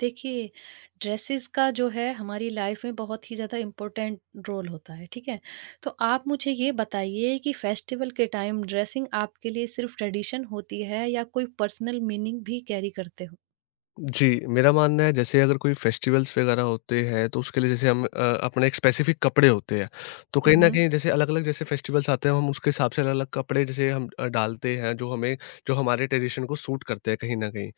देखिए, ड्रेसेस का जो है हमारी लाइफ में बहुत ही ज़्यादा इम्पोर्टेंट रोल होता है, ठीक है? तो आप मुझे ये बताइए कि फेस्टिवल के टाइम ड्रेसिंग आपके लिए सिर्फ़ ट्रेडिशन होती है या कोई पर्सनल मीनिंग भी कैरी करते हो? जी, मेरा मानना है जैसे अगर कोई फेस्टिवल्स वगैरह होते हैं तो उसके लिए जैसे हम अपने एक स्पेसिफिक कपड़े होते हैं। तो हुँ, कहीं न हुँ। कहीं जैसे अलग-अलग जैसे फेस्टिवल्स आते हैं, हम उसके हिसाब से अलग-अलग कपड़े जैसे हम डालते हैं जो हमारे ट्रेडिशन को सूट करते हैं कहीं न कहीं।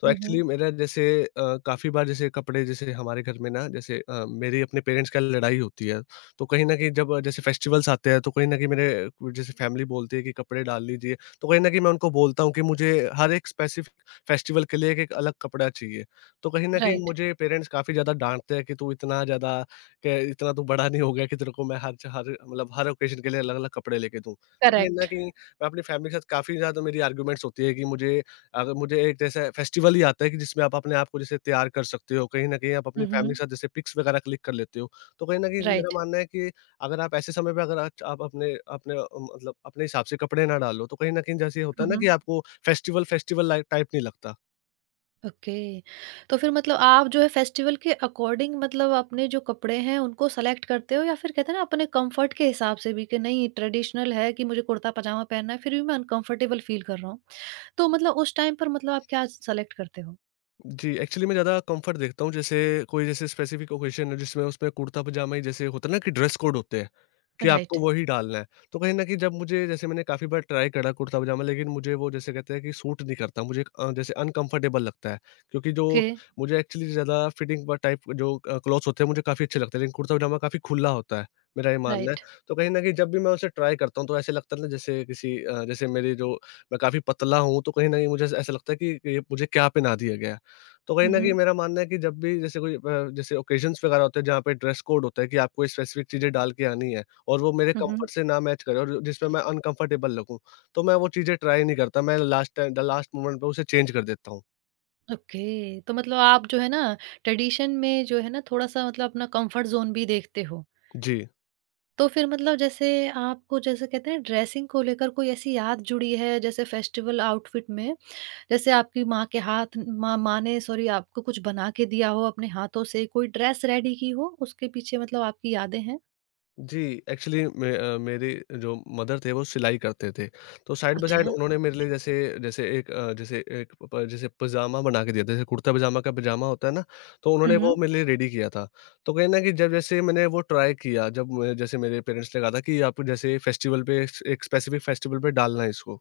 तो हुँ, एक्चुअली हुँ। मेरा जैसे काफ़ी बार जैसे कपड़े जैसे हमारे घर में ना जैसे मेरी अपने पेरेंट्स का लड़ाई होती है। तो कहीं न कहीं जब जैसे फेस्टिवल्स आते हैं तो कहीं न कहीं मेरे जैसे फैमिली बोलती है कि कपड़े डाल लीजिए। तो कहीं न कहीं मैं उनको बोलता हूँ कि मुझे हर एक स्पेसिफ़िक फेस्टिवल के लिए एक-एक अलग कपड़ा चाहिए। तो कहीं न कहीं राइट, मुझे पेरेंट्स काफ़ी ज़्यादा डाँटते हैं कि तू इतना ज़्यादा के इतना तू बड़ा नहीं हो गया कि तेरे को मैं हर मतलब हर ओकेज़न के लिए अलग-अलग कपड़े लेके दूँ। तो कहीं न करेक्ट। कहीं मैं अपनी फैमिली के साथ काफ़ी ज़्यादा मेरी आर्गुमेंट्स होती है कि मुझे अगर मुझे एक जैसे फेस्टिवल ही आता है कि जिसमें आप अपने आप को जैसे तैयार कर सकते हो, कहीं न कहीं आप अपनी हुँ, फैमिली हुँ। के साथ जैसे पिक्स वगैरह क्लिक कर लेते हो। तो कहीं न कहीं मेरा राइट। मानना है कि अगर आप ऐसे समय पे, अगर आज आप अपने अपने अ, मतलब अपने हिसाब से कपड़े ना डालो, तो कहीं न कहीं जैसे ये होता हुँ, है ना कि हुँ। आपको फेस्टिवल लाइ टाइप नहीं लगता। ओके। तो फिर मतलब आप जो है फेस्टिवल के अकॉर्डिंग मतलब अपने जो कपड़े हैं उनको सेलेक्ट करते हो या फिर कहते हैं ना अपने कंफर्ट के हिसाब से भी कि नहीं ट्रेडिशनल है कि मुझे कुर्ता पजामा पहनना है फिर भी मैं अनकंफर्टेबल फील कर रहा हूँ। तो मतलब उस टाइम पर मतलब आप क्या सेलेक्ट करते हो? जी, एक्चुअली मैं ज़्यादा कम्फर्ट देखता हूँ, जैसे कोई जैसे स्पेसिफ़िक ओकेज़न है जिसमें उसमें कुर्ता-पजामा ही जैसे होता है ना कि ड्रेस कोड होते हैं कि राइट। आपको वही डालना है। तो कहीं न कहीं जब मुझे जैसे मैंने काफ़ी बार ट्राई करा कुर्ता-पजामा, लेकिन मुझे वो जैसे कहते हैं कि सूट नहीं करता, मुझे जैसे अनकम्फर्टेबल लगता है, क्योंकि जो ओके, मुझे एक्चुअली ज़्यादा फिटिंग व टाइप क्लॉथ्स होते हैं मुझे काफ़ी अच्छे लगते हैं, लेकिन कुर्ता-पजामा काफ़ी खुला होता है, मेरा ये मानना है। राइट। तो कहीं न कहीं जब भी मैं उसे ट्राई करता हूँ तो ऐसे लगता है ना, जैसे किसी जैसे मेरी जो मैं काफ़ी पतला हूँ, तो कहीं न कहीं मुझे ऐसा लगता है कि ये मुझे क्या पहना दिया गया है। तो कहीं न हुँ, कहीं जी। हुँ। मेरा मानना है कि जब भी जैसे कोई जैसे ओकेशन्स वगैरह होते हैं जहाँ पे ड्रेस कोड होता है कि आपको स्पेसिफिक चीज़ें डाल के आनी है, और वो मेरे हुँ, हुँ। कम्फर्ट से ना मैच करे और जिसमें मैं अनकम्फर्टेबल लगूँ, तो मैं वो चीज़ें ट्राई नहीं करता। मैं last time the last moment पे उसे चेंज कर देता हूँ। ओके। तो मतलब आप जो है ना ट्रेडिशन में जो है ना थोड़ा-सा मतलब अपना कंफर्ट ज़ोन भी देखते हो। जी। तो फिर मतलब जैसे आपको जैसे कहते हैं ड्रेसिंग को लेकर कोई ऐसी याद जुड़ी है जैसे फेस्टिवल आउटफिट में? जैसे आपकी माँ के हाथ माँ माँ ने सॉरी आपको कुछ बना के दिया हो अपने हाथों से, कोई ड्रेस रेडी की हो, उसके पीछे मतलब आपकी यादें हैं? जी, एक्चुअली मेरे जो मदर थे वो सिलाई करते थे, तो साइड बाय हुँ। साइड अच्छा। उन्होंने मेरे लिए जैसे जैसे एक अ, जैसे एक प जैसे पजामा बना के दिया था, जैसे कुर्ता-पजामा का पजामा होता है ना। तो हुँ, उन्होंने हुँ। वो हुँ। मेरे लिए रेडी किया था। तो कहीं न कहीं जब जैसे मैंने वो ट्राई किया, जब म जैसे मेरे पेरेंट्स ने कहा था कि आप जैसे फेस्टिवल पे स एक स्पेसिफिक फेस्टिवल पे डालना है इसको।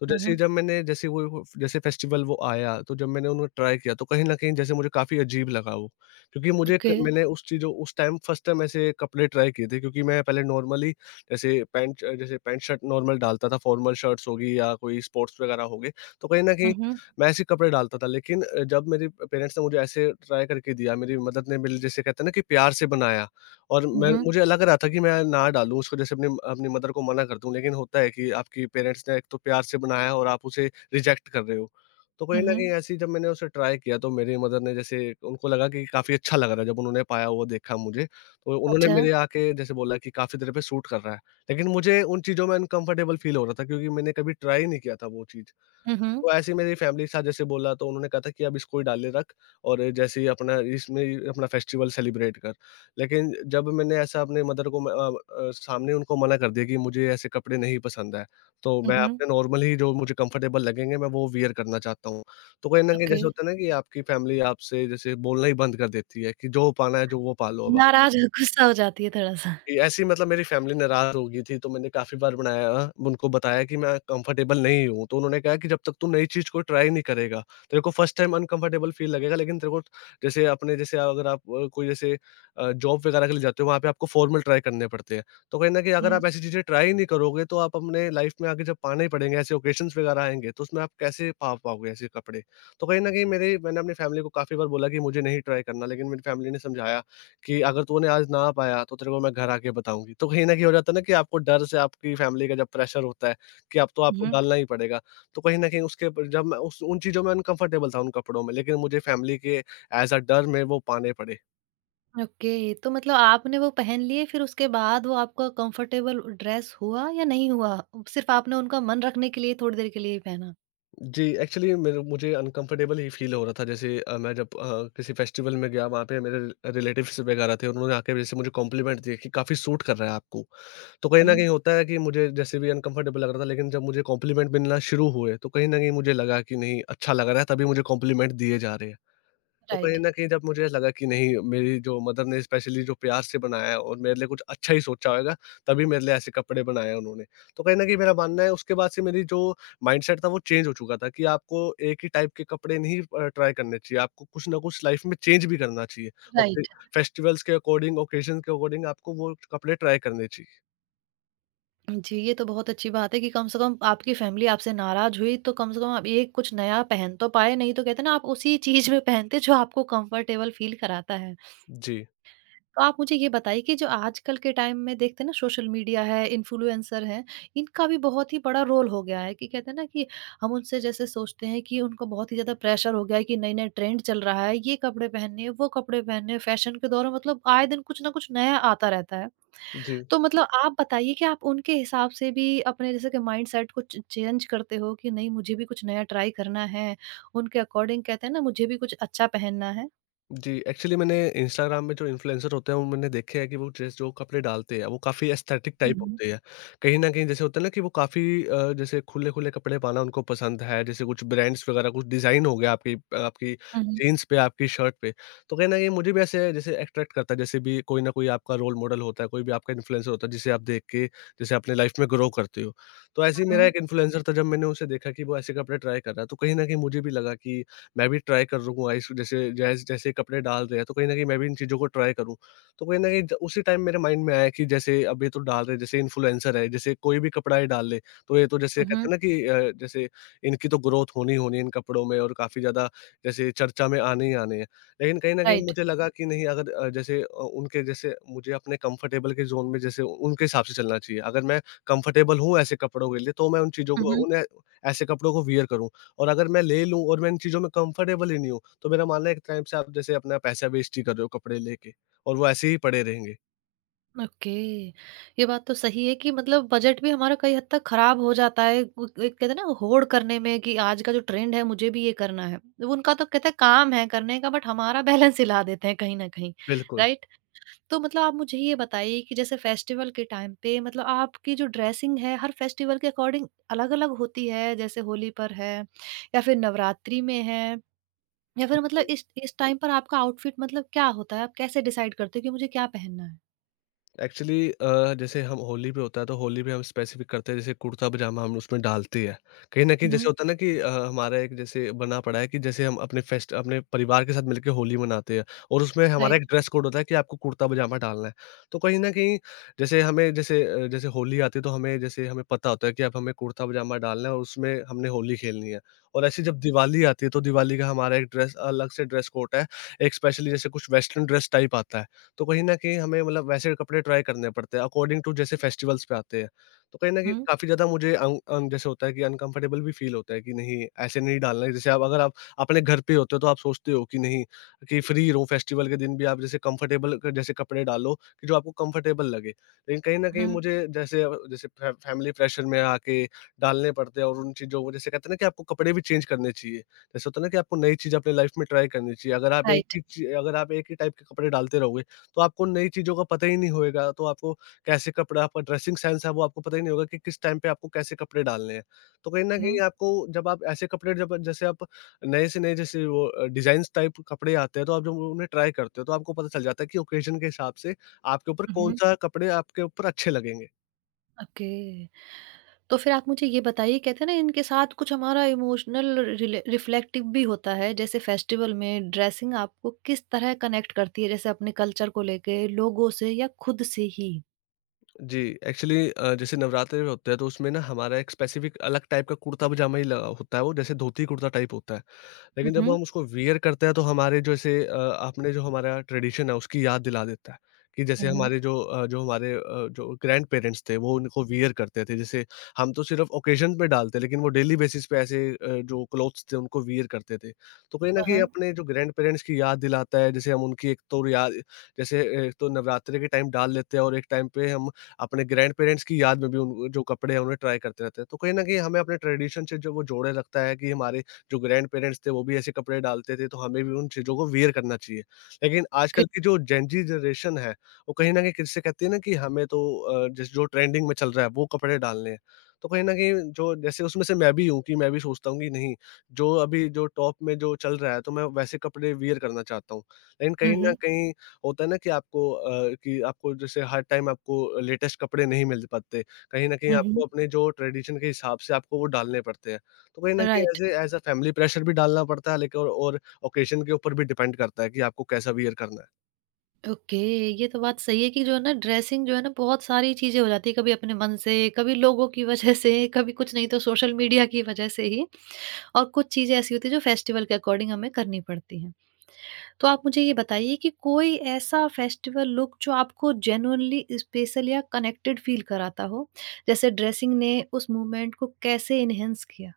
तो हुँ, जैसे ही हुँ। जब मैंने जैसे वो जैसे फेस्टिवल वो आया, तो जब मैंने उन्हें ट्राई किया, तो कहीं न कहीं जैसे मुझे काफ़ी अजीब लगा वो, क्योंकि मुझे ओके। क मैंने उस टाइम फर्स्ट टाइम ऐसे कपड़े ट्राई किए थे, क्योंकि मैं पहले नॉर्मली जैसे पैंट शर्ट नॉर्मल डालता था, फॉर्मल शर्ट्स होगी या कोई स्पोर्ट्स वगैरह हो गए, तो कहीं न कहीं हुँ, हुँ। मैं ऐसे कपड़े डालता था। लेकिन जब मेरे पेरेंट्स ने मुझे ऐसे ट्राई करके दिया, मेरी मदर ने मेरे जैसे कहते हैं ना कि प्यार से बनाया, और हुँ, मैं हुँ। मुझे लग रहा था कि मैं ना डालूँ उसको, जैसे अपनी अपनी मदर को मना कर दूँ, लेकिन होता है कि आपकी पेरेंट्स ने एक तो प्यार से बनाया और आप उसे रिजेक्ट कर रहे हो। तो हुँ, कहीं न हुँ। कहीं ऐसे जब मैंने उसे ट्राई किया तो मेरी मदर ने जैसे, उनको लगा कि काफ़ी अच्छा लग रहा है, जब उन्होंने पाया, वो देखा मुझे, तो उन्होंने अच्छा। मेरे आके जैसे बोला कि काफ़ी तेरे पे सूट कर रहा है। लेकिन मुझे उन चीज़ों में अनकम्फर्टेबल फ़ील हो रहा था, क्योंकि मैंने कभी ट्राई नहीं किया था वो चीज़। हुँ, हुँ। तो ऐसे ही मेरी फैमिली के साथ जैसे बोला, तो उन्होंने कहा था कि अब इसको ही डाले रख और जैसे ही अपना इसमें ही अपना फेस्टिवल सेलिब्रेट कर। लेकिन जब मैंने ऐसा अपने मदर को सामने उनको मना कर दिया कि मुझे ऐसे कपड़े नहीं पसंद है, तो हुँ, मैं हुँ। अपने नॉर्मल ही जो मुझे कंफर्टेबल लगेंगे मैं वो वियर करना चाहता हूँ। तो कहीं न कहीं ओके। जैसे होता है ना कि आपकी फैमिली आपसे जैसे बोलना ही बंद कर देती है कि जो पाना है, जो वो पालो अब आप। नाराज़ गुस्सा हो जाती है थोड़ा-सा। ऐसी मतलब मेरी फैमिली नाराज़ हो गई थी, तो मैंने काफ़ी बार बनाया उनको बताया कि मैं कंफर्टेबल नहीं हूँ, तो उन्होंने कहा कि जब तक तू नई चीज़ को ट्राई नहीं करेगा, तेरे को फर्स्ट टाइम अनकंफर्टेबल फ़ील लगेगा, लेकिन तेरे को जैसे अपने जैसे अगर आप कोई जैसे जॉब वगैरह के लिए जाते हो, वहाँ पे आपको फॉर्मल ट्राई करने पड़ते हैं। तो कहीं न कहीं अगर हुँ। आप ऐसी चीज़ें ट्राई नहीं करोगे, तो आप अपने लाइफ़ में आगे जब पाने ही पड़ेंगे, ऐसे ओकेशंस वगैरह आएँगे, तो उसमें आप कैसे पा पाओगे ऐसे कपड़े? तो कहीं न कहीं मेरे मैंने अपनी फैमिली को काफ़ी बार बोला कि मुझे नहीं ट्राई करना, लेकिन मेरी फैमिली ने समझाया कि अगर तूने आज ना पाया तो तेरे को मैं घर आके बताऊँगी। तो कहीं न कहीं हो जाता है ना कि आपको डर से आपकी फैमिली का जब प्रेशर होता है कि अब तो आपको हुँ। डालना ही पड़ेगा। तो कहीं न कहीं उसके ऊपर जब मैं उस उन चीज़ों में अनकंफर्टेबल था उन कपड़ों में, लेकिन मुझे फैमिली के एज़ अ डर में वो पाने पड़े। ओके, तो मतलब आपने वो पहन लिए फिर उसके बाद वो आपका कंफर्टेबल ड्रेस हुआ या नहीं हुआ? सिर्फ़ आपने उनका मन रखने के लिए थोड़ी देर के लिए ही पहना? जी, एक्चुअली मेरे मुझे अनकम्फ़र्टेबल ही फ़ील हो रहा था, जैसे मैं जब किसी फेस्टिवल में गया, वहाँ पे मेरे रिलेटिव्स वगैरह थे, उन्होंने आके जैसे मुझे कॉम्प्लीमेंट दिए कि काफ़ी सूट कर रहा है आपको। तो कहीं हुँ, न हुँ। कहीं होता है कि मुझे जैसे भी अनकम्फ़र्टेबल लग रहा था, लेकिन जब मुझे कॉम्प्लीमेंट मिलना शुरू हुए, तो कहीं न कहीं मुझे लगा कि नहीं, अच्छा लग रहा है, तभी मुझे कॉम्प्लीमेंट दिए जा रहे हैं। तो कहीं राइट, न कहीं जब मुझे लगा कि नहीं, मेरी जो मदर ने स्पेशली जो प्यार से बनाया है और मेरे लिए कुछ अच्छा ही सोचा होगा, तभी मेरे लिए ऐसे कपड़े बनाए हैं उन्होंने। तो कहीं न कहीं मेरा मानना है उसके बाद से मेरी जो माइंडसेट था वो चेंज हो चुका था कि आपको एक ही टाइप के कपड़े नहीं ट्राई करने चाहिए, आपको कुछ ना कुछ लाइफ में चेंज भी करना चाहिए। और फिर राइट। फेस्टिवल्स के अकॉर्डिंग, ओकेशन के अकॉर्डिंग आपको वो कपड़े ट्राई करने चाहिए। जी, ये तो बहुत अच्छी बात है कि कम से कम आपकी फ़ैमिली आपसे नाराज़ हुई, तो कम से कम आप ये कुछ नया पहन तो पाए, नहीं तो कहते हैं ना, आप उसी चीज़ में पहनते जो आपको कंफ़र्टेबल फ़ील कराता है। जी, तो आप मुझे ये बताइए कि जो आजकल के टाइम में देखते हैं ना, सोशल मीडिया है, इन्फ्लुएंसर हैं, इनका भी बहुत ही बड़ा रोल हो गया है कि कहते हैं ना कि हम उनसे जैसे सोचते हैं कि उनको बहुत ही ज़्यादा प्रेशर हो गया है कि नए-नए ट्रेंड चल रहा है, ये कपड़े पहनने हैं, वो कपड़े पहनने हैं। फ़ैशन के दौर में मतलब आए दिन कुछ ना कुछ नया आता रहता है। जी। तो मतलब आप बताइए कि आप उनके हिसाब से भी अपने जैसे कि माइंडसेट को च चेंज करते हो कि नहीं मुझे भी कुछ नया ट्राई करना है, उनके अकॉर्डिंग कहते हैं ना मुझे भी कुछ अच्छा पहनना है? जी, एक्चुअली मैंने इंस्टाग्राम में जो इन्फ्लुएंसर होते हैं, वो मैंने देखे हैं कि वो ड्रेस जो कपड़े डालते हैं, वो काफ़ी एस्थेटिक टाइप हुँ। होते हैं। कहीं न कहीं जैसे होता है ना कि वो काफ़ी जैसे खुले-खुले कपड़े पाना उनको पसंद है, जैसे कुछ ब्रांड्स वगैरह, कुछ डिज़ाइन हो गया आपकी आपकी हुँ, हुँ, जीन्स पे, आपकी शर्ट पे। तो कहीं न कहीं मुझे भी ऐसे जैसे अट्रैक्ट करता है, जैसे भी कोई ना कोई आपका रोल मॉडल होता है, कोई भी आपका इन्फ्लुएंसर होता है, जिसे आप देख के जैसे अपने लाइफ़ में ग्रो करते हो। तो ऐसे ही मेरा हुँ, एक इन्फ्लुएंसर था, जब मैंने उसे देखा कि वो ऐसे कपड़े ट्राई कर रहा है, तो कहीं न कहीं मुझे भी लगा कि मैं भी ट्राई करूँगा, इस जैसे कपड़े डाल रहे हैं, तो कहीं न कहीं मैं भी इन चीज़ों को ट्राई करूँ। तो कहीं न कहीं ज उसी टाइम मेरे माइंड में आया कि जैसे अब ये तो डाल रहे हैं, जैसे इन्फ्लुएंसर है, जैसे कोई भी कपड़ा ये डाल ले, तो ये तो जैसे हुँ, कहते हुँ, हैं ना कि जैसे इनकी तो ग्रोथ होनी ही होनी है इन कपड़ों में और काफ़ी ज़्यादा जैसे चर्चा में आने ही आने हैं। लेकिन कहीं न कहीं राइट। मुझे लगा कि नहीं, अगर जैसे उनके जैसे मुझे अपने कंफर्टेबल के ज़ोन में जैसे उनके हिसाब से चलना चाहिए। अगर मैं कंफर्टेबल हूँ ऐसे कपड़ों के लिए, तो मैं उन चीज़ों हुँ, को हुँ, उन्हें ऐसे कपड़ों को वियर करूँगा। और अगर मैं ले लूँ और मैं इन चीज़ों में कंफर्टेबल ही नहीं हूँ, तो मेरा मानना है एक टाइप से आप जैसे अपना पैसा वेस्ट ही कर रहे हो कपड़े लेके, और वो ऐसे ही पड़े रहेंगे। ओके। ये बात तो सही है कि मतलब बजट भी हमारा कई हद तक खराब हो जाता है। वो एक कहते हैं ना होड़ करने में कि आज का जो ट्रेंड है मुझे भी ये करना है। उनका तो कहते हैं काम है करने का बट हमारा बैलेंस हिला देते हैं कहीं न कहीं, बिल्कुल। राइट? तो मतलब आप मुझे ये बताइए कि जैसे फेस्टिवल के टाइम पे मतलब आपकी जो ड्रेसिंग है हर फेस्टिवल के अकॉर्डिंग अलग अलग होती है जैसे होली पर है या फिर नवरात्रि में है या फिर मतलब इस टाइम पर आपका आउटफिट मतलब क्या होता है आप कैसे डिसाइड करते हो कि मुझे क्या पहनना है। एक्चुअली जैसे हम होली पे होता है तो होली पे हम स्पेसिफिक करते हैं, जैसे कुर्ता पजामा हम उसमें डालते हैं। कहीं न कहीं जैसे हम्म। होता है ना कि हमारा एक जैसे बना पड़ा है कि जैसे हम अपने फेस्ट अपने परिवार के साथ मिलके होली मनाते हैं, और उसमें हमारा राइट। एक ड्रेस कोड होता है कि आपको कुर्ता पजामा डालना है। तो कहीं न कहीं जैसे हमें जैसे जैसे होली आती है, तो हमें जैसे हमें पता होता है कि अब हमें कुर्ता पजामा डालना है और उसमें हमने होली खेलनी है। और ऐसे जब दिवाली आती है, तो दिवाली का हमारा एक ड्रेस अलग से ड्रेस कोड है। एक स्पेशली जैसे कुछ वेस्टर्न ड्रेस टाइप आता है। तो कहीं न कहीं हमें मतलब वैसे कपड़े ट्राई करने पड़ते हैं, अकॉर्डिंग टू जैसे फेस्टिवल्स पे आते हैं। तो कहीं न कहीं हम्म। काफ़ी ज़्यादा मुझे अन अन जैसे होता है कि अनकम्फर्टेबल भी फ़ील होता है कि नहीं, ऐसे नहीं डालना है। जैसे आप, अगर आप अपने घर पे होते हो, तो आप सोचते हो कि नहीं, कि फ्री रहो, फेस्टिवल के दिन भी आप जैसे कम्फर्टेबल क जैसे कपड़े डालो कि जो आपको कम्फर्टेबल लगे। लेकिन कहीं न कहीं हम्म। मुझे जैसे जैसे फै फैमिली प्रेशर में आके डालने पड़ते हैं, और उन चीज़ों को जैसे कहते हैं ना कि आपको कपड़े भी चेंज करने चाहिए। जैसे होता है ना कि आपको नई चीज़ अपनी लाइफ़ में ट्राई करनी चाहिए। अगर आप एक राइट। ही ची अगर आप एक ही टाइप के कपड़े डालते रहोगे, तो आपको नई चीज़ों का पता ही नहीं होएगा, तो आपको कैसे कपड़ा आपका ड्रेसिंग सेंस है, वो आपको पता ही नहीं होगा कि किस टाइम पे आपको कैसे कपड़े डालने हैं। तो कहीं न कहीं हम्म। आपको जब आप ऐसे कपड़े, जब जैसे आप नए से नए, जैसे वो डिज़ाइन्स टाइप कपड़े आते हैं, तो आप जब उन्हें ट्राई करते हो, तो आपको पता चल जाता है कि ओकेज़न के हिसाब से आपके ऊपर हम्म। कौन-सा कपड़े आपके ऊपर अच्छे लगेंगे। ओके। तो फिर आप मुझे ये बताइए कहते हैं ना इनके साथ कुछ हमारा इमोशनल रिले रिफ्लेक्टिव भी होता है जैसे फेस्टिवल में ड्रेसिंग आपको किस तरह कनेक्ट करती है जैसे अपने कल्चर को लेके, लोगों से या खुद से ही? जी, एक्चुअली जैसे नवरात्रे में होते हैं, तो उसमें ना हमारा एक स्पेसिफ़िक अलग टाइप का कुर्ता-पजामा ही लगा होता है, वो जैसे धोती कुर्ता टाइप होता है। हुँ, लेकिन जब हुँ। हम उसको वियर करते हैं, तो हमारे जैसे आपने जो हमारा ट्रेडिशन है उसकी याद दिला देता है कि हुँ, जैसे हुँ। हमारे जो अ, जो हमारे अ, जो ग्रैंड पेरेंट्स थे, वो उनको वियर करते थे। जैसे हम तो सिर्फ ओकेजन पे डालते, लेकिन वो डेली बेसिस पे ऐसे जो क्लोथ्स थे उनको वियर करते थे। तो कहीं ना हाँ, कहीं हाँ। अपने जो ग्रैंड पेरेंट्स की याद दिलाता है। जैसे हम उनकी एक तो याद, जैसे एक तो नवरात्रि के टाइम डाल लेते हैं, और एक टाइम पे हम अपने ग्रैंड पेरेंट्स की याद में भी उन जो कपड़े हैं उन्हें ट्राई करते रहते हैं। तो कहीं ना कहीं हमें अपने ट्रेडिशन से जो वो जोड़े, लगता है कि हमारे जो ग्रैंड पेरेंट्स थे वो भी ऐसे कपड़े डालते थे, तो हमें भी उन चीज़ों को वियर करना चाहिए। लेकिन ओके। आजकल की जो जेन ज़ी जनरेशन है, वो कहीं न कहीं किससे कहती है ना कि हमें तो जैसे जो ट्रेंडिंग में चल रहा है, वो कपड़े डालने हैं। तो कहीं न कहीं जो जैसे उसमें से मैं भी हूँ कि मैं भी सोचता हूँ कि नहीं, जो अभी जो टॉप में जो चल रहा है, तो मैं वैसे कपड़े वियर करना चाहता हूँ। लेकिन हुँ, कहीं न हुँ। कहीं होता है ना कि कि आपको जैसे हर टाइम आपको लेटेस्ट कपड़े नहीं मिल पाते। कहीं न कहीं हुँ, हुँ। आपको अपने जो ट्रेडिशन के हिसाब से आपको वो डालने पड़ते हैं। तो कहीं न कहीं राइट। ऐसे एज़ अ फैमिली प्रेशर भी डालना पड़ता है, लेकिन और ओकेज़न के ऊपर भी डिपेंड करता है कि आपको कैसा वियर करना है। ओके, ये तो बात सही है कि जो है ना ड्रेसिंग जो है ना बहुत सारी चीज़ें हो जाती है कभी अपने मन से, कभी लोगों की वजह से, कभी कुछ नहीं तो सोशल मीडिया की वजह से ही और कुछ चीज़ें ऐसी होती हैं जो फेस्टिवल के अकॉर्डिंग हमें करनी पड़ती हैं। तो आप मुझे ये बताइए कि कोई ऐसा फेस्टिवल लुक जो आपको जेन्युइनली स्पेशल या कनेक्टेड फील कराता हो, जैसे ड्रेसिंग ने उस मूवमेंट को कैसे एनहांस किया?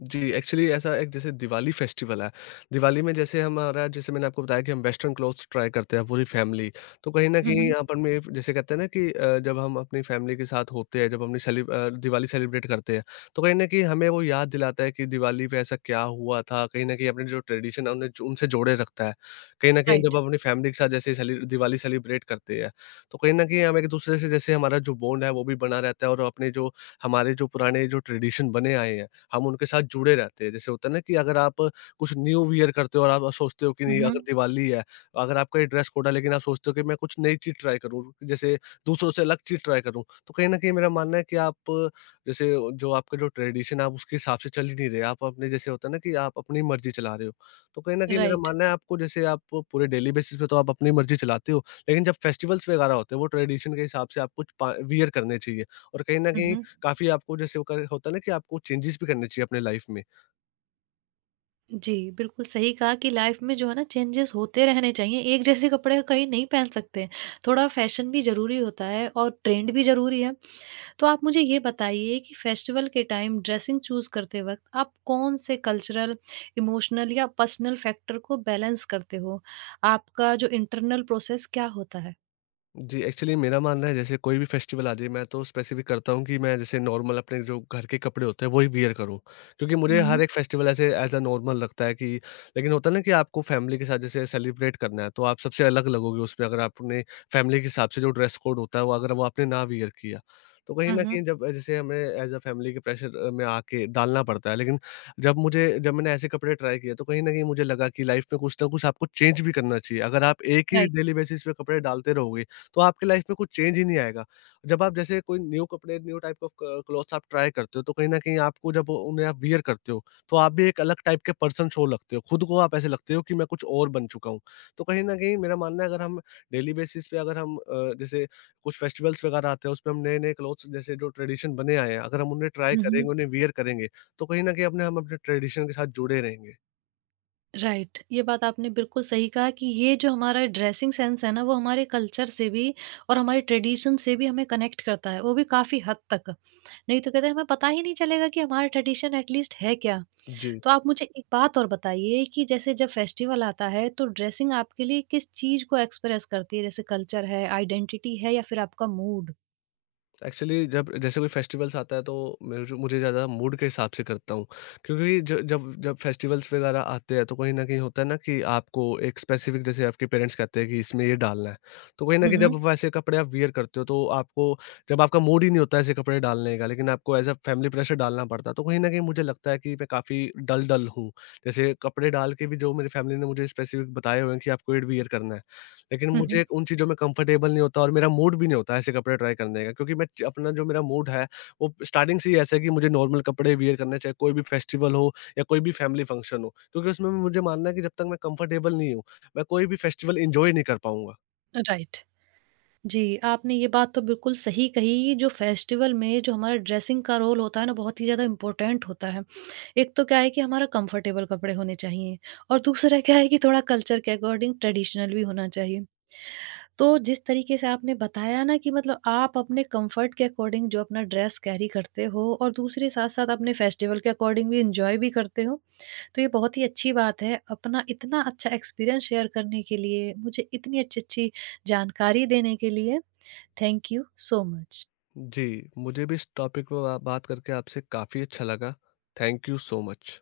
जी, एक्चुअली ऐसा एक जैसे दिवाली फेस्टिवल है। दिवाली में जैसे हमारा, जैसे मैंने आपको बताया कि हम वेस्टर्न क्लॉथ्स ट्राई करते हैं पूरी फैमिली। तो कहीं न कहीं हुँ, यहाँ पर मैं जैसे कहते हैं ना कि जब हम अपनी फैमिली के साथ होते हैं, जब हमने दिवाली सेलिब्रेट करते हैं, तो कहीं न कहीं हमें वो याद दिलाता है कि दिवाली पे ऐसा क्या हुआ था। कहीं न कहीं अपने जो ट्रेडिशन है उन्हें उनसे जोड़े रखता है। कहीं न कहीं राइट। जब हम अपनी फैमिली के साथ जैसे सेलि दिवाली सेलिब्रेट करते हैं, तो कहीं न कहीं हम एक-दूसरे से जैसे हमारा जो बॉन्ड है वो भी बना रहता है, और अपने जो हमारे जो पुराने जो ट्रेडिशन बने आए हैं, हम उनके साथ जुड़े रहते हैं। जैसे होता है ना कि अगर आप कुछ न्यू वियर करते हो और आप सोचते हो कि हुँ। नहीं। हुँ। हुँ। अगर दिवाली है, अगर आपका ये ड्रेस कोड है, लेकिन आप सोचते हो कि मैं कुछ नई चीज़ ट्राई करूँ, जैसे दूसरों से अलग चीज़ ट्राई करूँ। तो कहीं न कहीं मेरा मानना है कि आप जैसे, जो आपका जो ट्रेडिशन है आप उसके हिसाब से चल ही नहीं रहे। आप अपने जैसे होता है ना कि आप अपनी मर्ज़ी चला रहे हो। तो कहीं न कहीं मेरा राइट। मानना है, आपको जैसे आप पूरे डेली बेसिस पे तो आप अपनी मर्ज़ी चलाते हो, लेकिन जब फेस्टिवल्स वगैरह होते हैं, वो ट्रेडिशन के हिसाब से आपको कुछ पा वियर करने चाहिए। और कहीं न हुँ, कहीं हुँ। काफ़ी आपको जैसे वो कर होता है ना कि आपको चेंजेस भी करने चाहिए अपने लाइफ में। जी, बिल्कुल सही कहा कि लाइफ में जो है ना चेंजेस होते रहने चाहिए, एक जैसे कपड़े कहीं नहीं पहन सकते, थोड़ा फैशन भी ज़रूरी होता है और ट्रेंड भी ज़रूरी है। तो आप मुझे ये बताइए कि फेस्टिवल के टाइम ड्रेसिंग चूज करते वक्त आप कौन से कल्चरल, इमोशनल या पर्सनल फैक्टर को बैलेंस करते हो? आपका जो इंटरनल प्रोसेस क्या होता है? जी, एक्चुअली मेरा मानना है जैसे कोई भी फेस्टिवल आ जाए, मैं तो स्पेसिफ़िक करता हूँ कि मैं जैसे नॉर्मल अपने जो घर के कपड़े होते हैं वो ही वियर करूँ। क्योंकि मुझे हुँ। हर हुँ, एक फेस्टिवल ऐसे एज़ अ नॉर्मल लगता है कि, लेकिन होता है ना कि आपको फैमिली के साथ जैसे सेलिब्रेट करना है, तो आप सबसे अलग लगोगे उसमें, अगर आपने फैमिली के हिसाब से जो ड्रेस कोड होता है, वो अगर वो आपने ना वियर किया। तो कहीं हुँ, न हुँ। कहीं जब जैसे हमें एज़ अ फैमिली के प्रेशर में आके डालना पड़ता है, लेकिन जब मैंने ऐसे कपड़े ट्राई किए, तो कहीं न कहीं मुझे लगा कि लाइफ़ में कुछ ना कुछ आपको चेंज भी करना चाहिए। अगर आप एक ही राइट। डेली बेसिस पे कपड़े डालते रहोगे, तो आपकी लाइफ में कुछ चेंज ही नहीं आएगा। जब आप जैसे कोई न्यू कपड़े, न्यू टाइप ऑफ क क्लॉथ्स आप ट्राई करते हो, तो कहीं न कहीं आपको जब उन्हें आप वियर करते हो, तो आप भी एक अलग टाइप के पर्सन शो लगते हो। खुद को आप ऐसे लगते हो कि मैं कुछ और बन चुका हूँ। तो कहीं न कहीं मेरा मानना है, अगर हम डेली बेसिस पे, अगर हम जैसे कुछ फेस्टिवल्स वगैरह आते हैं, उसमें हम नए-नए क्लॉथ्स जैसे जो ट्रेडिशन बने आए हैं, अगर हम उन्हें ट्राई हुँ, करेंगे, हुँ। उन्हें वियर करेंगे, तो कहीं न कहीं अपने हम अपने ट्रेडिशन के साथ जुड़े रहेंगे। राइट, ये बात आपने बिल्कुल सही कहा कि ये जो हमारा ड्रेसिंग सेंस है ना, वो हमारे कल्चर से भी और हमारे ट्रेडिशन से भी हमें कनेक्ट करता है, वो भी काफ़ी हद तक। नहीं तो कहते हैं हमें पता ही नहीं चलेगा कि हमारा ट्रेडिशन एट लीस्ट है क्या? जी। तो आप मुझे एक बात और बताइए कि जैसे जब फेस्टिवल आता है तो ड्रेसिंग आपके लिए किस चीज़ को एक्सप्रेस करती है? जैसे कल्चर है, आइडेंटिटी है या फिर आपका मूड? एक्चुअली जब जैसे कोई फेस्टिवल्स आता है, तो मेरे जो मुझे ज़्यादा मूड के हिसाब से करता हूँ। क्योंकि जब जब फेस्टिवल्स वगैरह आते हैं, तो कहीं ना कहीं होता है ना कि आपको एक स्पेसिफिक जैसे आपके पेरेंट्स कहते हैं कि इसमें ये डालना है, तो कहीं ना हुँ, कहीं जब हुँ। वैसे कपड़े आप वियर करते हो, तो आपको, जब आपका मूड ही नहीं होता ऐसे कपड़े डालने का, लेकिन आपको एज अ फैमिली प्रेशर डालना पड़ता है, तो कहीं ना कहीं मुझे लगता है कि मैं काफ़ी डल डल हूँ, जैसे कपड़े डाल के भी जो मेरी फैमिली ने मुझे स्पेसिफिक बताए हुए हैं कि आपको ये वियर करना है। लेकिन हुँ, हुँ। मुझे उन चीज़ों में कंफर्टेबल नहीं होता, और मेरा मूड भी नहीं होता ऐसे कपड़े ट्राई करने का, क्योंकि मैं च अपना जो मेरा मूड है, वो स्टार्टिंग से ही ऐसा है कि मुझे नॉर्मल कपड़े वियर करने चाहिए, कोई भी फेस्टिवल हो या कोई भी फैमिली फंक्शन हो। क्योंकि उसमें मुझे मानना है कि जब तक मैं कंफर्टेबल नहीं हूँ, मैं कोई भी फेस्टिवल एन्जॉय नहीं कर पाऊँगा। राइट। जी, आपने ये बात तो बिल्कुल सही कही, जो फेस्टिवल में जो हमारा ड्रेसिंग का रोल होता है ना, बहुत ही ज़्यादा इम्पोर्टेंट होता है। एक तो क्या है कि हमारा कंफर्टेबल कपड़े होने चाहिए और दूसरा क्या है कि थोड़ा कल्चर के अकॉर्डिंग ट्रेडिशनल भी होना चाहिए। तो जिस तरीके से आपने बताया ना कि मतलब आप अपने कंफर्ट के अकॉर्डिंग जो अपना ड्रेस कैरी करते हो और दूसरे साथ साथ अपने फेस्टिवल के अकॉर्डिंग भी इंजॉय भी करते हो तो ये बहुत ही अच्छी बात है अपना इतना अच्छा एक्सपीरियंस शेयर करने के लिए मुझे इतनी अच्छी अच्छी जानकारी देने के लिए थैंक यू सो मच। जी, मुझे भी इस टॉपिक पे बा बात करके आपसे काफ़ी अच्छा लगा। Thank you so much.